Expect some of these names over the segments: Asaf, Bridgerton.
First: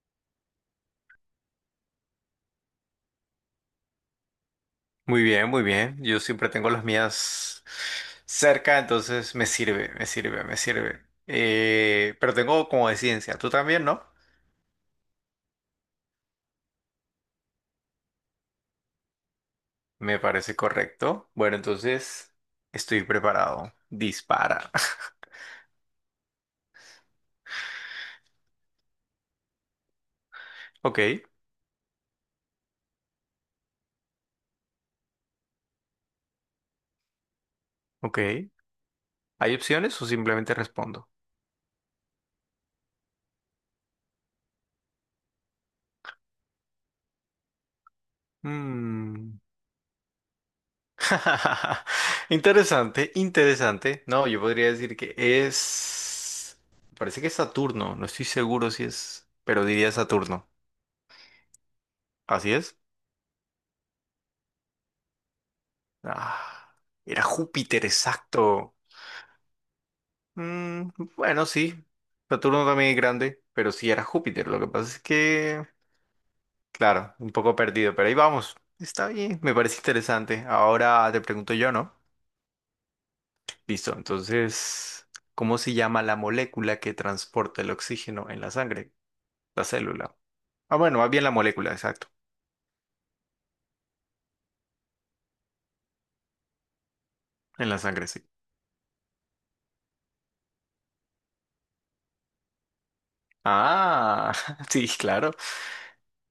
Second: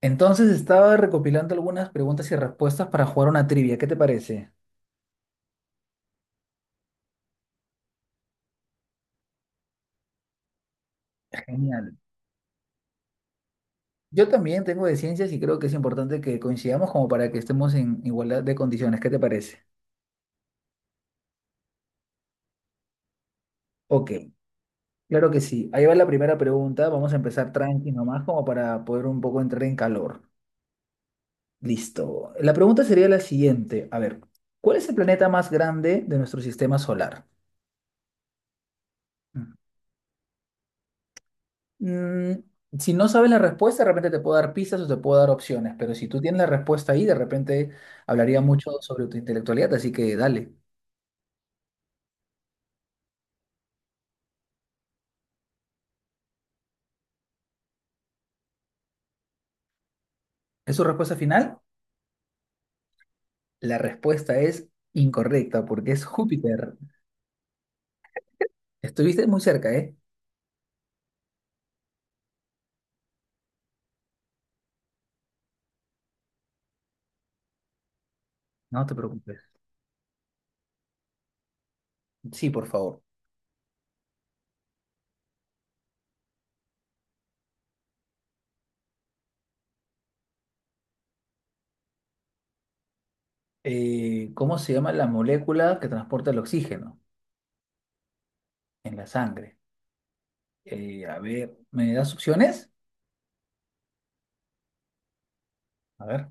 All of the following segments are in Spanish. Entonces estaba recopilando algunas preguntas y respuestas para jugar una trivia. ¿Qué te parece? Muy bien, muy bien. Yo siempre tengo las mías cerca, entonces me sirve. Genial. Pero tengo como de ciencia, tú también, ¿no? Yo también tengo de ciencias y creo que es importante que coincidamos como para que estemos en igualdad de condiciones. ¿Qué te parece? Me parece correcto. Bueno, entonces estoy preparado. Ok, Dispara. claro que sí. Ahí va la primera pregunta. Vamos a empezar tranqui nomás como para poder un poco entrar en calor. Ok, Listo. La pregunta sería la siguiente. A ver, ¿cuál es el planeta más grande de nuestro sistema solar? ok. ¿Hay opciones o simplemente respondo? Mm, si no sabes la respuesta, de repente te puedo dar pistas o te puedo dar opciones, pero si tú tienes la respuesta ahí, de repente hablaría mucho sobre tu Mm. intelectualidad, así que dale. Interesante. No, yo podría decir que es... Parece que es Saturno, no estoy seguro si es, pero diría Saturno. ¿Es su respuesta final? ¿Así es? La respuesta es incorrecta porque es Júpiter. Ah, era Júpiter, exacto. Estuviste muy cerca, ¿eh? Mm, bueno, sí. Saturno también es grande, pero sí era Júpiter. Lo que pasa es que, claro, un poco perdido, pero ahí vamos. No te Está preocupes. bien, me parece interesante. Ahora te pregunto yo, ¿no? Sí, por favor. Listo, entonces, ¿cómo se llama la molécula que transporta el oxígeno en la sangre? La célula. Ah, bueno, más bien la molécula, exacto. ¿Cómo se llama la molécula que transporta el oxígeno En la sangre, sí. en la sangre? A ver, ¿me das opciones? Ah, sí, claro. A ver,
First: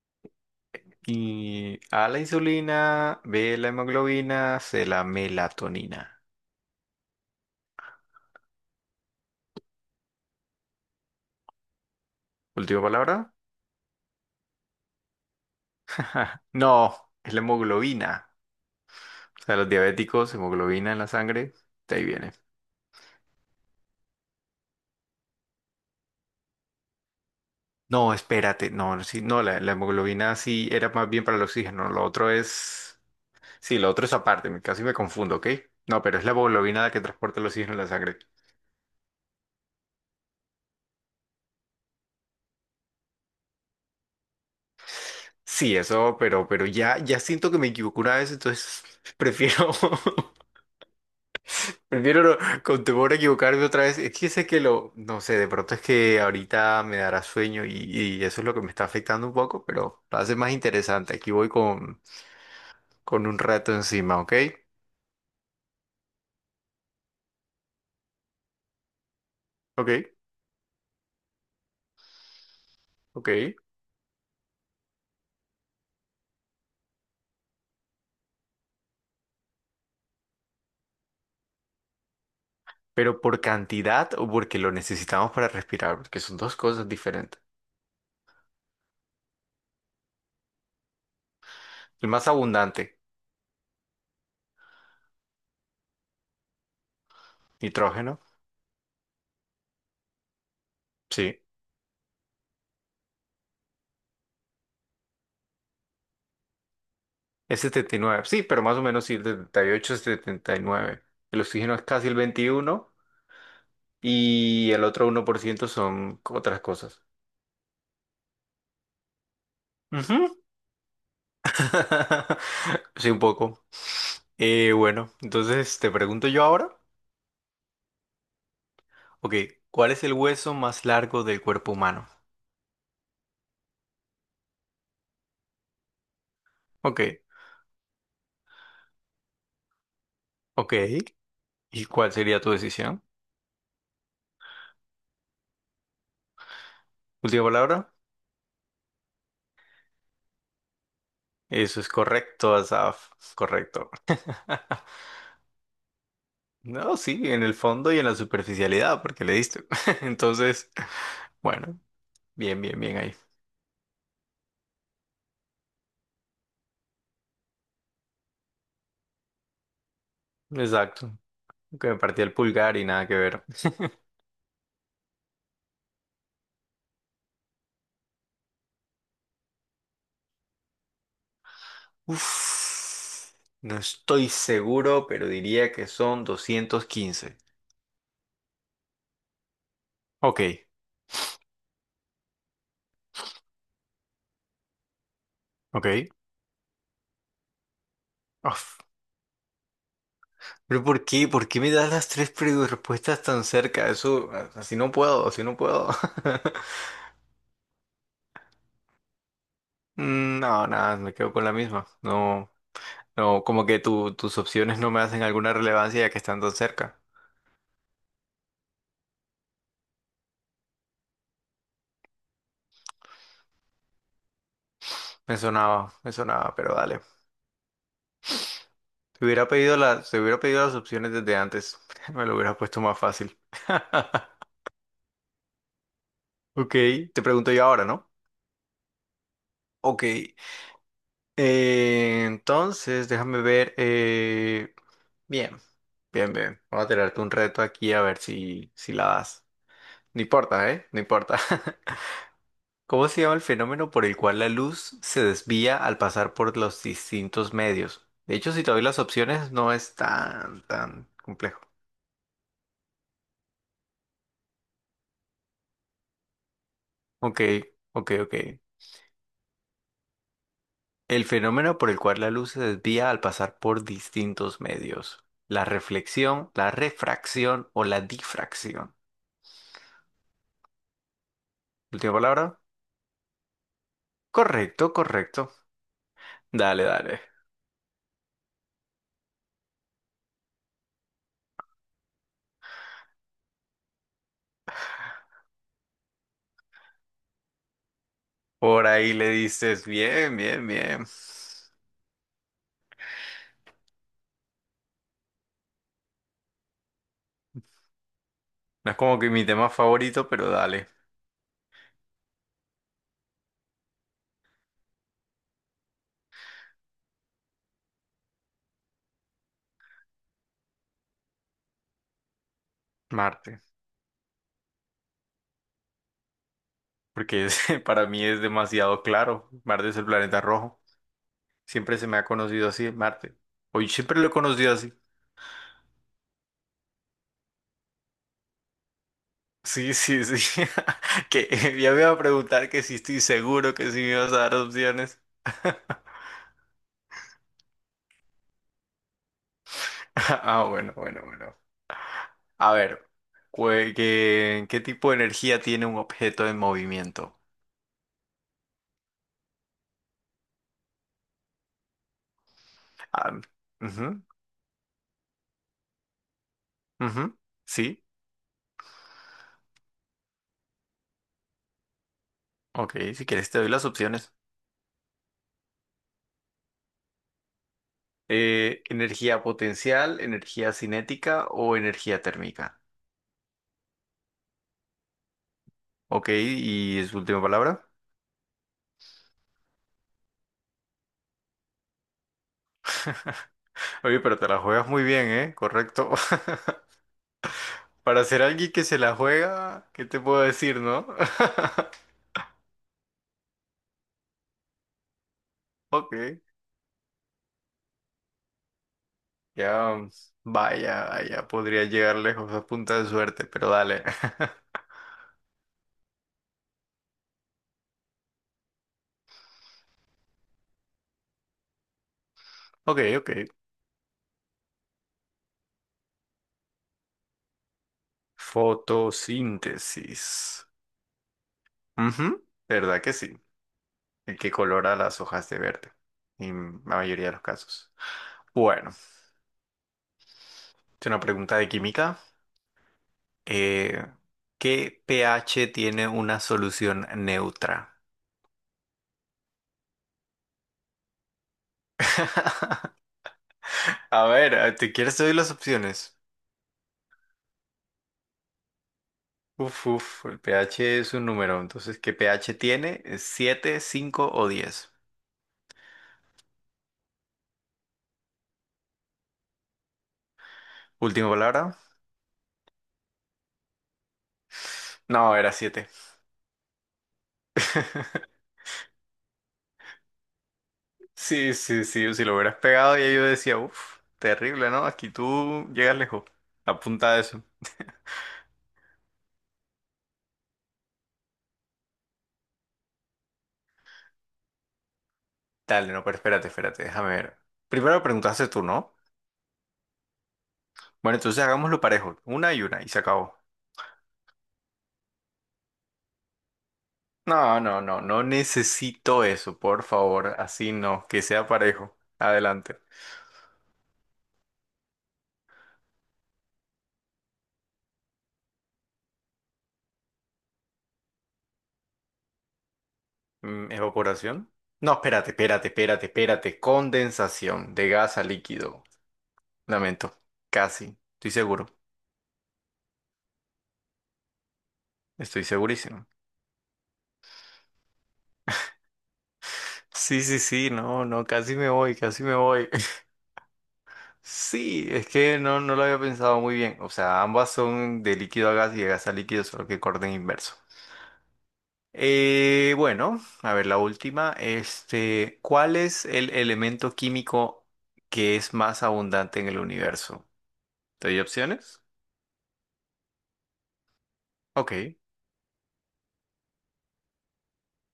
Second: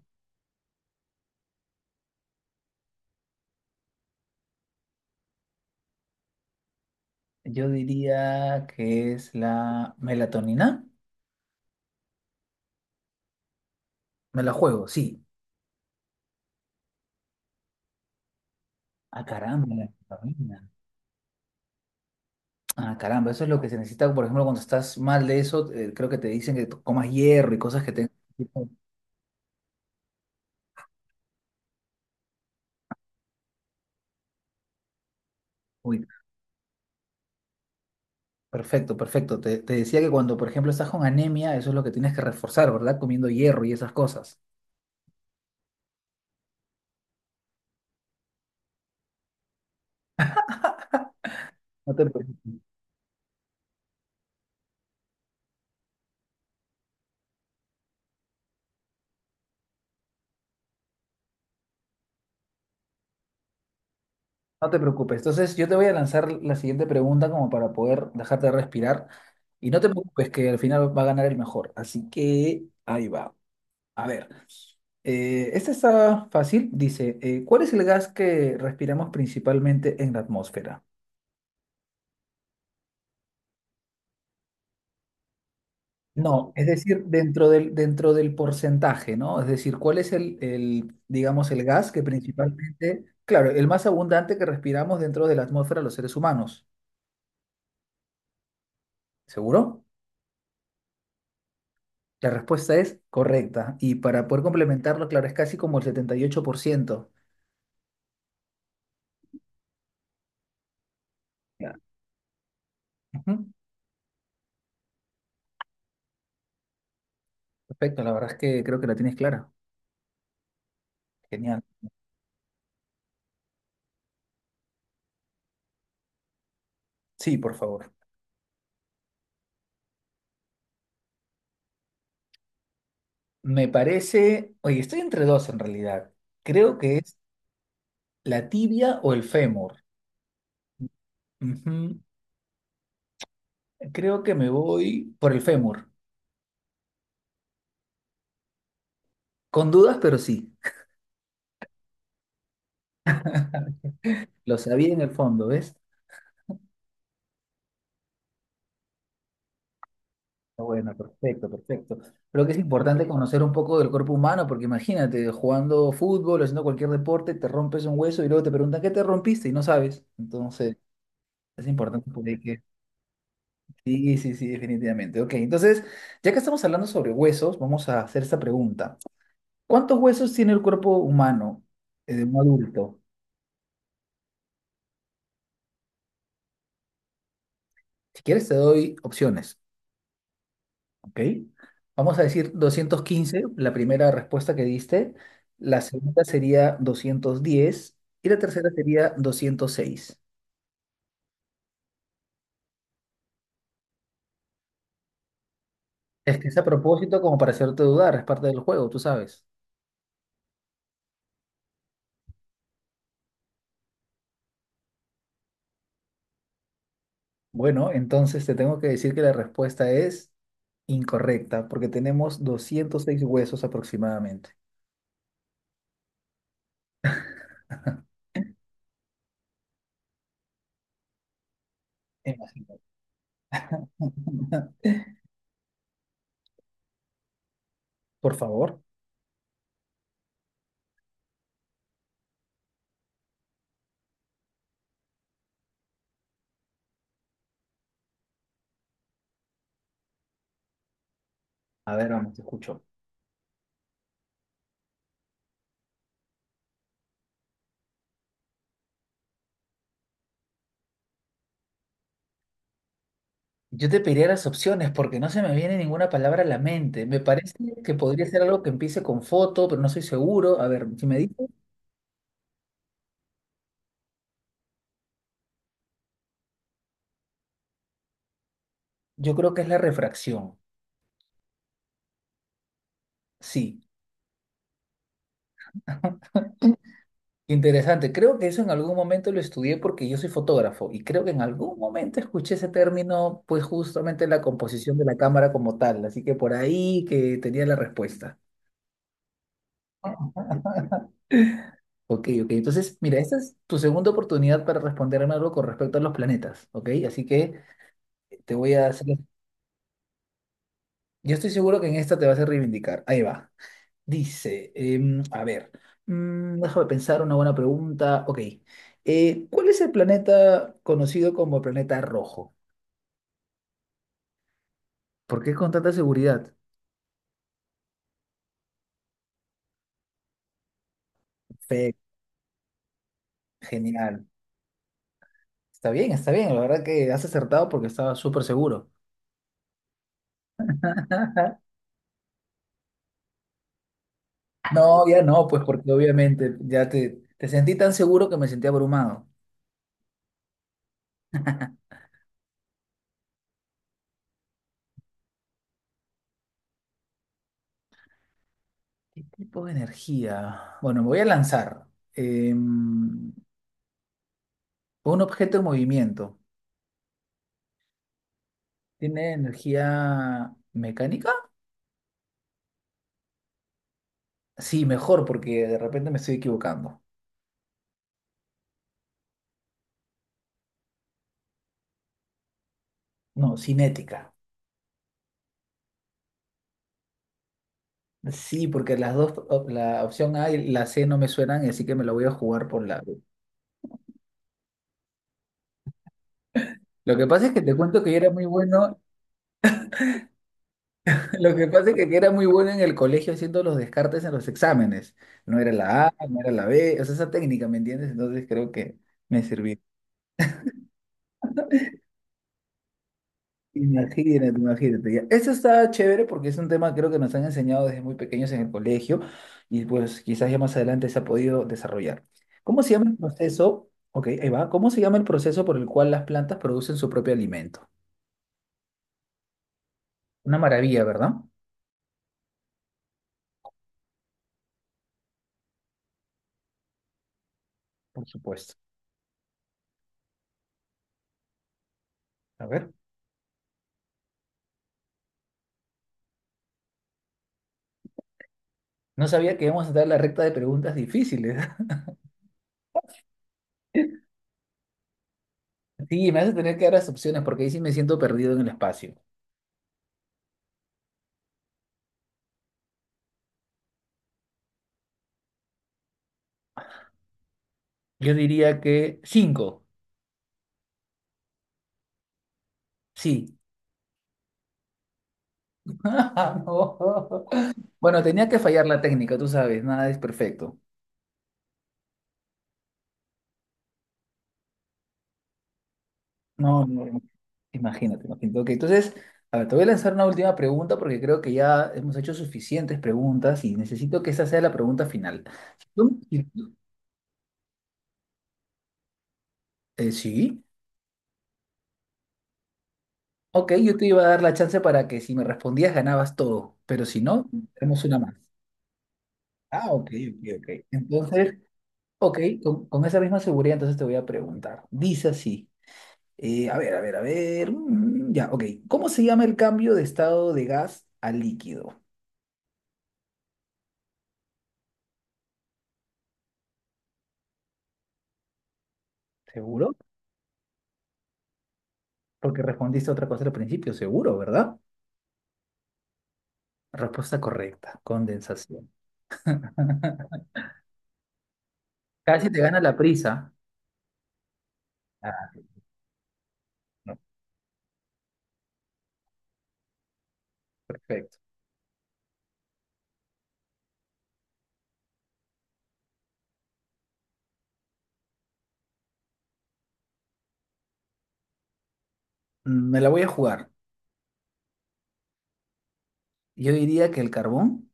Y A la insulina, B la hemoglobina, C la melatonina. yo diría que es la melatonina. Última palabra. Me la juego, sí. No, es la hemoglobina. Ah, O sea, los caramba, la diabéticos, vitamina. hemoglobina en la sangre, de ahí viene. Ah, caramba, eso es lo que se necesita, por ejemplo, cuando estás mal de eso, creo que te dicen que comas hierro y cosas que te... No, espérate, no, sí, no, la hemoglobina sí era más bien para el oxígeno, lo otro es... Sí, lo otro es aparte, casi me confundo, ¿ok? No, Uy, pero es la hemoglobina la que transporta el oxígeno en la sangre. perfecto, perfecto. Te decía que cuando, por ejemplo, estás con anemia, eso es lo que tienes que reforzar, ¿verdad? Comiendo hierro y esas cosas. Sí, eso, pero ya siento que me equivoco una vez, entonces prefiero No te, Prefiero pre- no- con temor a equivocarme otra vez. Es que sé que lo, no sé, de pronto es que ahorita me dará sueño y eso es lo que me está afectando un poco, pero lo hace más interesante. Aquí voy con un rato encima, ¿ok? no te preocupes. Entonces, yo te voy a lanzar la siguiente pregunta como para poder dejarte respirar. Y no te Ok, preocupes que al final va a ganar el mejor. Así que ahí ok. va. A ver. Esta está fácil. Dice, ¿cuál es el gas que respiramos principalmente en la atmósfera? Pero por cantidad o porque lo necesitamos para respirar, porque son No, dos es cosas decir, diferentes. dentro del porcentaje, ¿no? Es decir, ¿cuál es digamos, el gas que El más abundante, principalmente, claro, el más abundante que respiramos dentro de la atmósfera los seres humanos? nitrógeno, ¿Seguro? sí, La respuesta es correcta. Y para poder complementarlo, claro, es casi como el 78%. es 79 sí, pero más o menos sí, 78 79. El Ya. oxígeno es casi el 21 Ujú. y el otro 1% son otras cosas. Perfecto, la verdad es que creo que la tienes clara. Ujú. Genial. Sí, un poco. Bueno, entonces te pregunto yo ahora. Sí, por favor. Ok, ¿cuál es el hueso más largo del cuerpo humano? Me parece, oye, estoy entre dos en realidad. Creo que Ok, es la tibia o el fémur. ok. ¿Y Ujú. cuál sería tu decisión? Creo que me voy por el fémur. Última palabra. Con dudas, pero sí. Eso es correcto, Asaf. Correcto. Lo sabía en el fondo, ¿ves? No, sí, en el fondo y en la superficialidad, porque le diste. Ah, Entonces, bueno, perfecto, bueno, perfecto. Creo que es bien importante ahí. conocer un poco del cuerpo humano, porque imagínate, jugando fútbol, o haciendo cualquier deporte, te rompes un hueso y luego te preguntan, ¿qué te rompiste? Y no sabes. Entonces, Exacto. es Que me importante partí por el ahí que... pulgar y nada que ver. Sí, sí, sí, definitivamente. Ok, entonces, ya que estamos hablando sobre huesos, vamos a hacer esta pregunta. ¿Cuántos huesos tiene el cuerpo humano de un adulto? Uf, no estoy seguro, pero diría que son 215. Si quieres, te doy opciones, Ok, ¿ok? Vamos a decir 215, la primera respuesta que diste. La ok. segunda sería 210 y la tercera Uf. sería 206. Pero ¿por qué? ¿Por qué me das las tres respuestas tan cerca? Eso, así no puedo, así no puedo. Es que es a propósito como para hacerte dudar, es parte del juego, tú sabes. No, nada, me quedo con la misma. No, no, como que tus opciones no me hacen alguna relevancia ya que están tan cerca. Bueno, entonces te tengo que decir que la respuesta es incorrecta, porque tenemos 206 huesos aproximadamente. Me sonaba, pero dale. Te hubiera pedido las opciones desde antes. Me lo hubiera Imagínate. puesto más fácil. Ok, te pregunto yo ahora, ¿no? Por favor, Ok, entonces déjame ver. Bien, bien. Voy a tirarte un reto aquí a ver si la das. No importa, ¿eh? No importa. a ver, vamos, te escucho. ¿Cómo se llama el fenómeno por el cual la luz se desvía al pasar por los distintos medios? De hecho, si te doy las opciones, no es tan complejo. Yo te pediría las opciones porque no se me viene ninguna palabra a la mente. Me Ok, parece que ok, podría ok. ser algo que empiece con foto, pero no soy seguro. A ver, si me El dices, fenómeno por el cual la luz se desvía al pasar por distintos medios. La reflexión, la refracción o la difracción. yo creo que es la refracción. Última palabra. Sí, Correcto. Dale. interesante. Creo que eso en algún momento lo estudié porque yo soy fotógrafo y creo que en algún momento escuché ese término, pues justamente en la composición de la cámara como tal. Así que por ahí que tenía la respuesta. Por ahí le dices, bien. Ok, ok. Entonces, mira, esta es tu segunda oportunidad para responderme algo con respecto a los planetas, ¿ok? Así que te voy a No es hacer... como que mi tema favorito, pero dale, Yo estoy seguro que en esta te vas a reivindicar. Ahí va. Dice, a ver, déjame pensar una buena pregunta. Ok, ¿cuál es el planeta conocido como planeta rojo? Marte. ¿Por qué con tanta seguridad? Para mí es demasiado claro. Marte es el planeta rojo. Fe, Siempre se me ha conocido así, Marte. Hoy siempre genial. lo he conocido así. Está bien, está bien. La verdad que has acertado porque estaba súper seguro. Sí, sí, sí. Que ya me iba a preguntar que si estoy seguro que si me ibas a dar No, opciones. ya no, pues porque obviamente ya te sentí tan seguro que me sentí abrumado. Ah, bueno. A ver, ¿ qué tipo de energía tiene un objeto en movimiento? ¿Qué tipo de energía? Bueno, me voy a lanzar. Em, Ah, ujú, un objeto en movimiento. ujú, Sí, ¿Tiene energía mecánica? ok, si quieres te doy las opciones. Sí, mejor porque de repente me estoy equivocando. Energía potencial, energía cinética o energía térmica. No, cinética. Ok, y es última palabra. Sí, porque las dos, la opción A y la C no me suenan, así que me la voy a jugar por la B. Oye, pero te la juegas muy bien, ¿eh? Correcto. Lo que pasa es que te cuento que yo Para era ser muy alguien que bueno, se la juega, ¿qué te puedo decir, no? lo que pasa es que era muy bueno en el colegio haciendo los descartes en los exámenes. No era la A, Ok, no era la B, o sea, esa técnica, ¿me entiendes? Entonces creo que me sirvió. ya, vaya, podría llegar lejos a punta de suerte, pero dale. Imagínate, imagínate. Ya. Eso está chévere porque es un tema creo que nos han enseñado desde muy pequeños en el colegio y pues quizás ya más adelante se ha podido desarrollar. ¿Cómo se Ok, llama el ok. proceso? Ok, ahí va. ¿Cómo se llama el proceso por el cual las plantas producen su propio alimento? Una Fotosíntesis. maravilla, ¿verdad? Ujú, ¿Verdad que sí? El que colora las hojas de verde, en la mayoría de los casos. Por supuesto. Bueno, es una pregunta de química. A ver. Eh, ¿Qué pH tiene una solución neutra? No sabía que íbamos a dar la recta de preguntas difíciles. A ver, ¿te quieres te doy las opciones? Sí, me hace tener que dar las opciones porque ahí sí me siento perdido en el espacio. El pH es un número, entonces, ¿qué pH tiene? ¿Es siete, 5 o diez? Yo diría que cinco. Última palabra. Sí. No, era 7. No. Bueno, tenía que fallar la técnica, tú sabes, nada es perfecto. Sí, sí, sí, si lo hubieras pegado ya yo decía, uff, terrible, ¿no? Aquí tú llegas lejos. No, no, Apunta a no. eso. Imagínate, imagínate. Ok, entonces, a ver, te voy a lanzar una última pregunta porque creo que ya hemos hecho suficientes preguntas y necesito que esa sea la pregunta final. Si Dale, no, pero tú- si espérate, tú- espérate, déjame ver. Primero preguntaste tú, ¿no? Sí, Bueno, entonces hagámoslo parejo, una, y se acabó. ok, yo te iba a dar la chance para que si me respondías ganabas todo, pero si no, No, no, no, tenemos una no más. necesito eso, por Ah, ok, favor, ok, ok. así no, que sea Entonces, parejo. ok, Adelante. Con esa misma seguridad entonces te voy a preguntar. Dice así. A ver, a ver, a ver. Ya, ok. ¿Cómo se llama el cambio de estado de gas a líquido? ¿Evaporación? No, espérate. Condensación de gas a líquido. ¿Seguro? Lamento, casi, estoy seguro, Porque respondiste otra cosa al principio, seguro, ¿verdad? estoy segurísimo. Respuesta correcta, condensación. Sí, sí, sí, no, no, casi me voy, casi me Casi te voy. gana la prisa. Sí, es que no, Ah, no lo había pensado muy bien. O no, sea, ambas son de líquido a gas y de gas a líquido, solo que orden inverso. perfecto. Bueno, a ver, la última. Este, ¿cuál es el elemento químico que es más abundante en el universo? ¿Te doy opciones? Me la voy a jugar. Ok. Yo diría que el carbón,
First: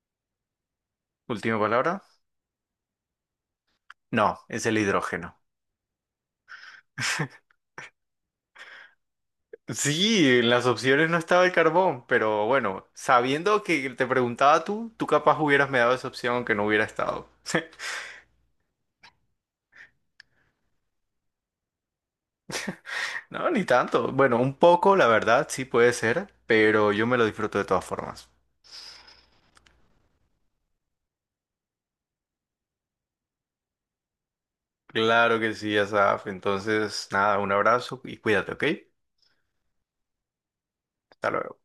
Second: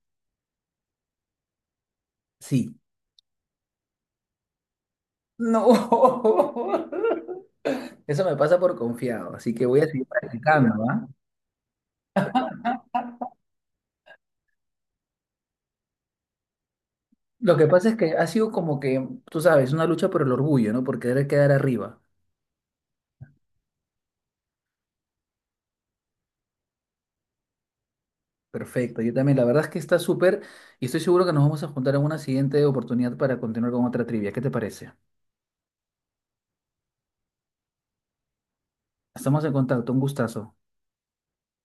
Última palabra. sí. No, es el hidrógeno. No. Eso me pasa por confiado, así que voy a seguir Sí, en las practicando, ¿ah? opciones no estaba el carbón, pero bueno, sabiendo que te preguntaba tú, tú capaz hubieras me dado esa opción aunque no hubiera estado. Lo que pasa es que ha sido como que, tú sabes, una lucha por el orgullo, ¿no? Por querer quedar arriba. No, ni tanto. Bueno, un poco, la verdad, sí puede ser, pero yo me lo disfruto de todas formas. Perfecto, yo también. La verdad es que está súper y estoy seguro que nos vamos a juntar en una siguiente oportunidad para continuar con otra trivia. ¿Qué te parece? Claro que sí, Asaf. Entonces, nada, un abrazo y cuídate, ¿ok? Estamos en contacto, un gustazo. Hasta luego.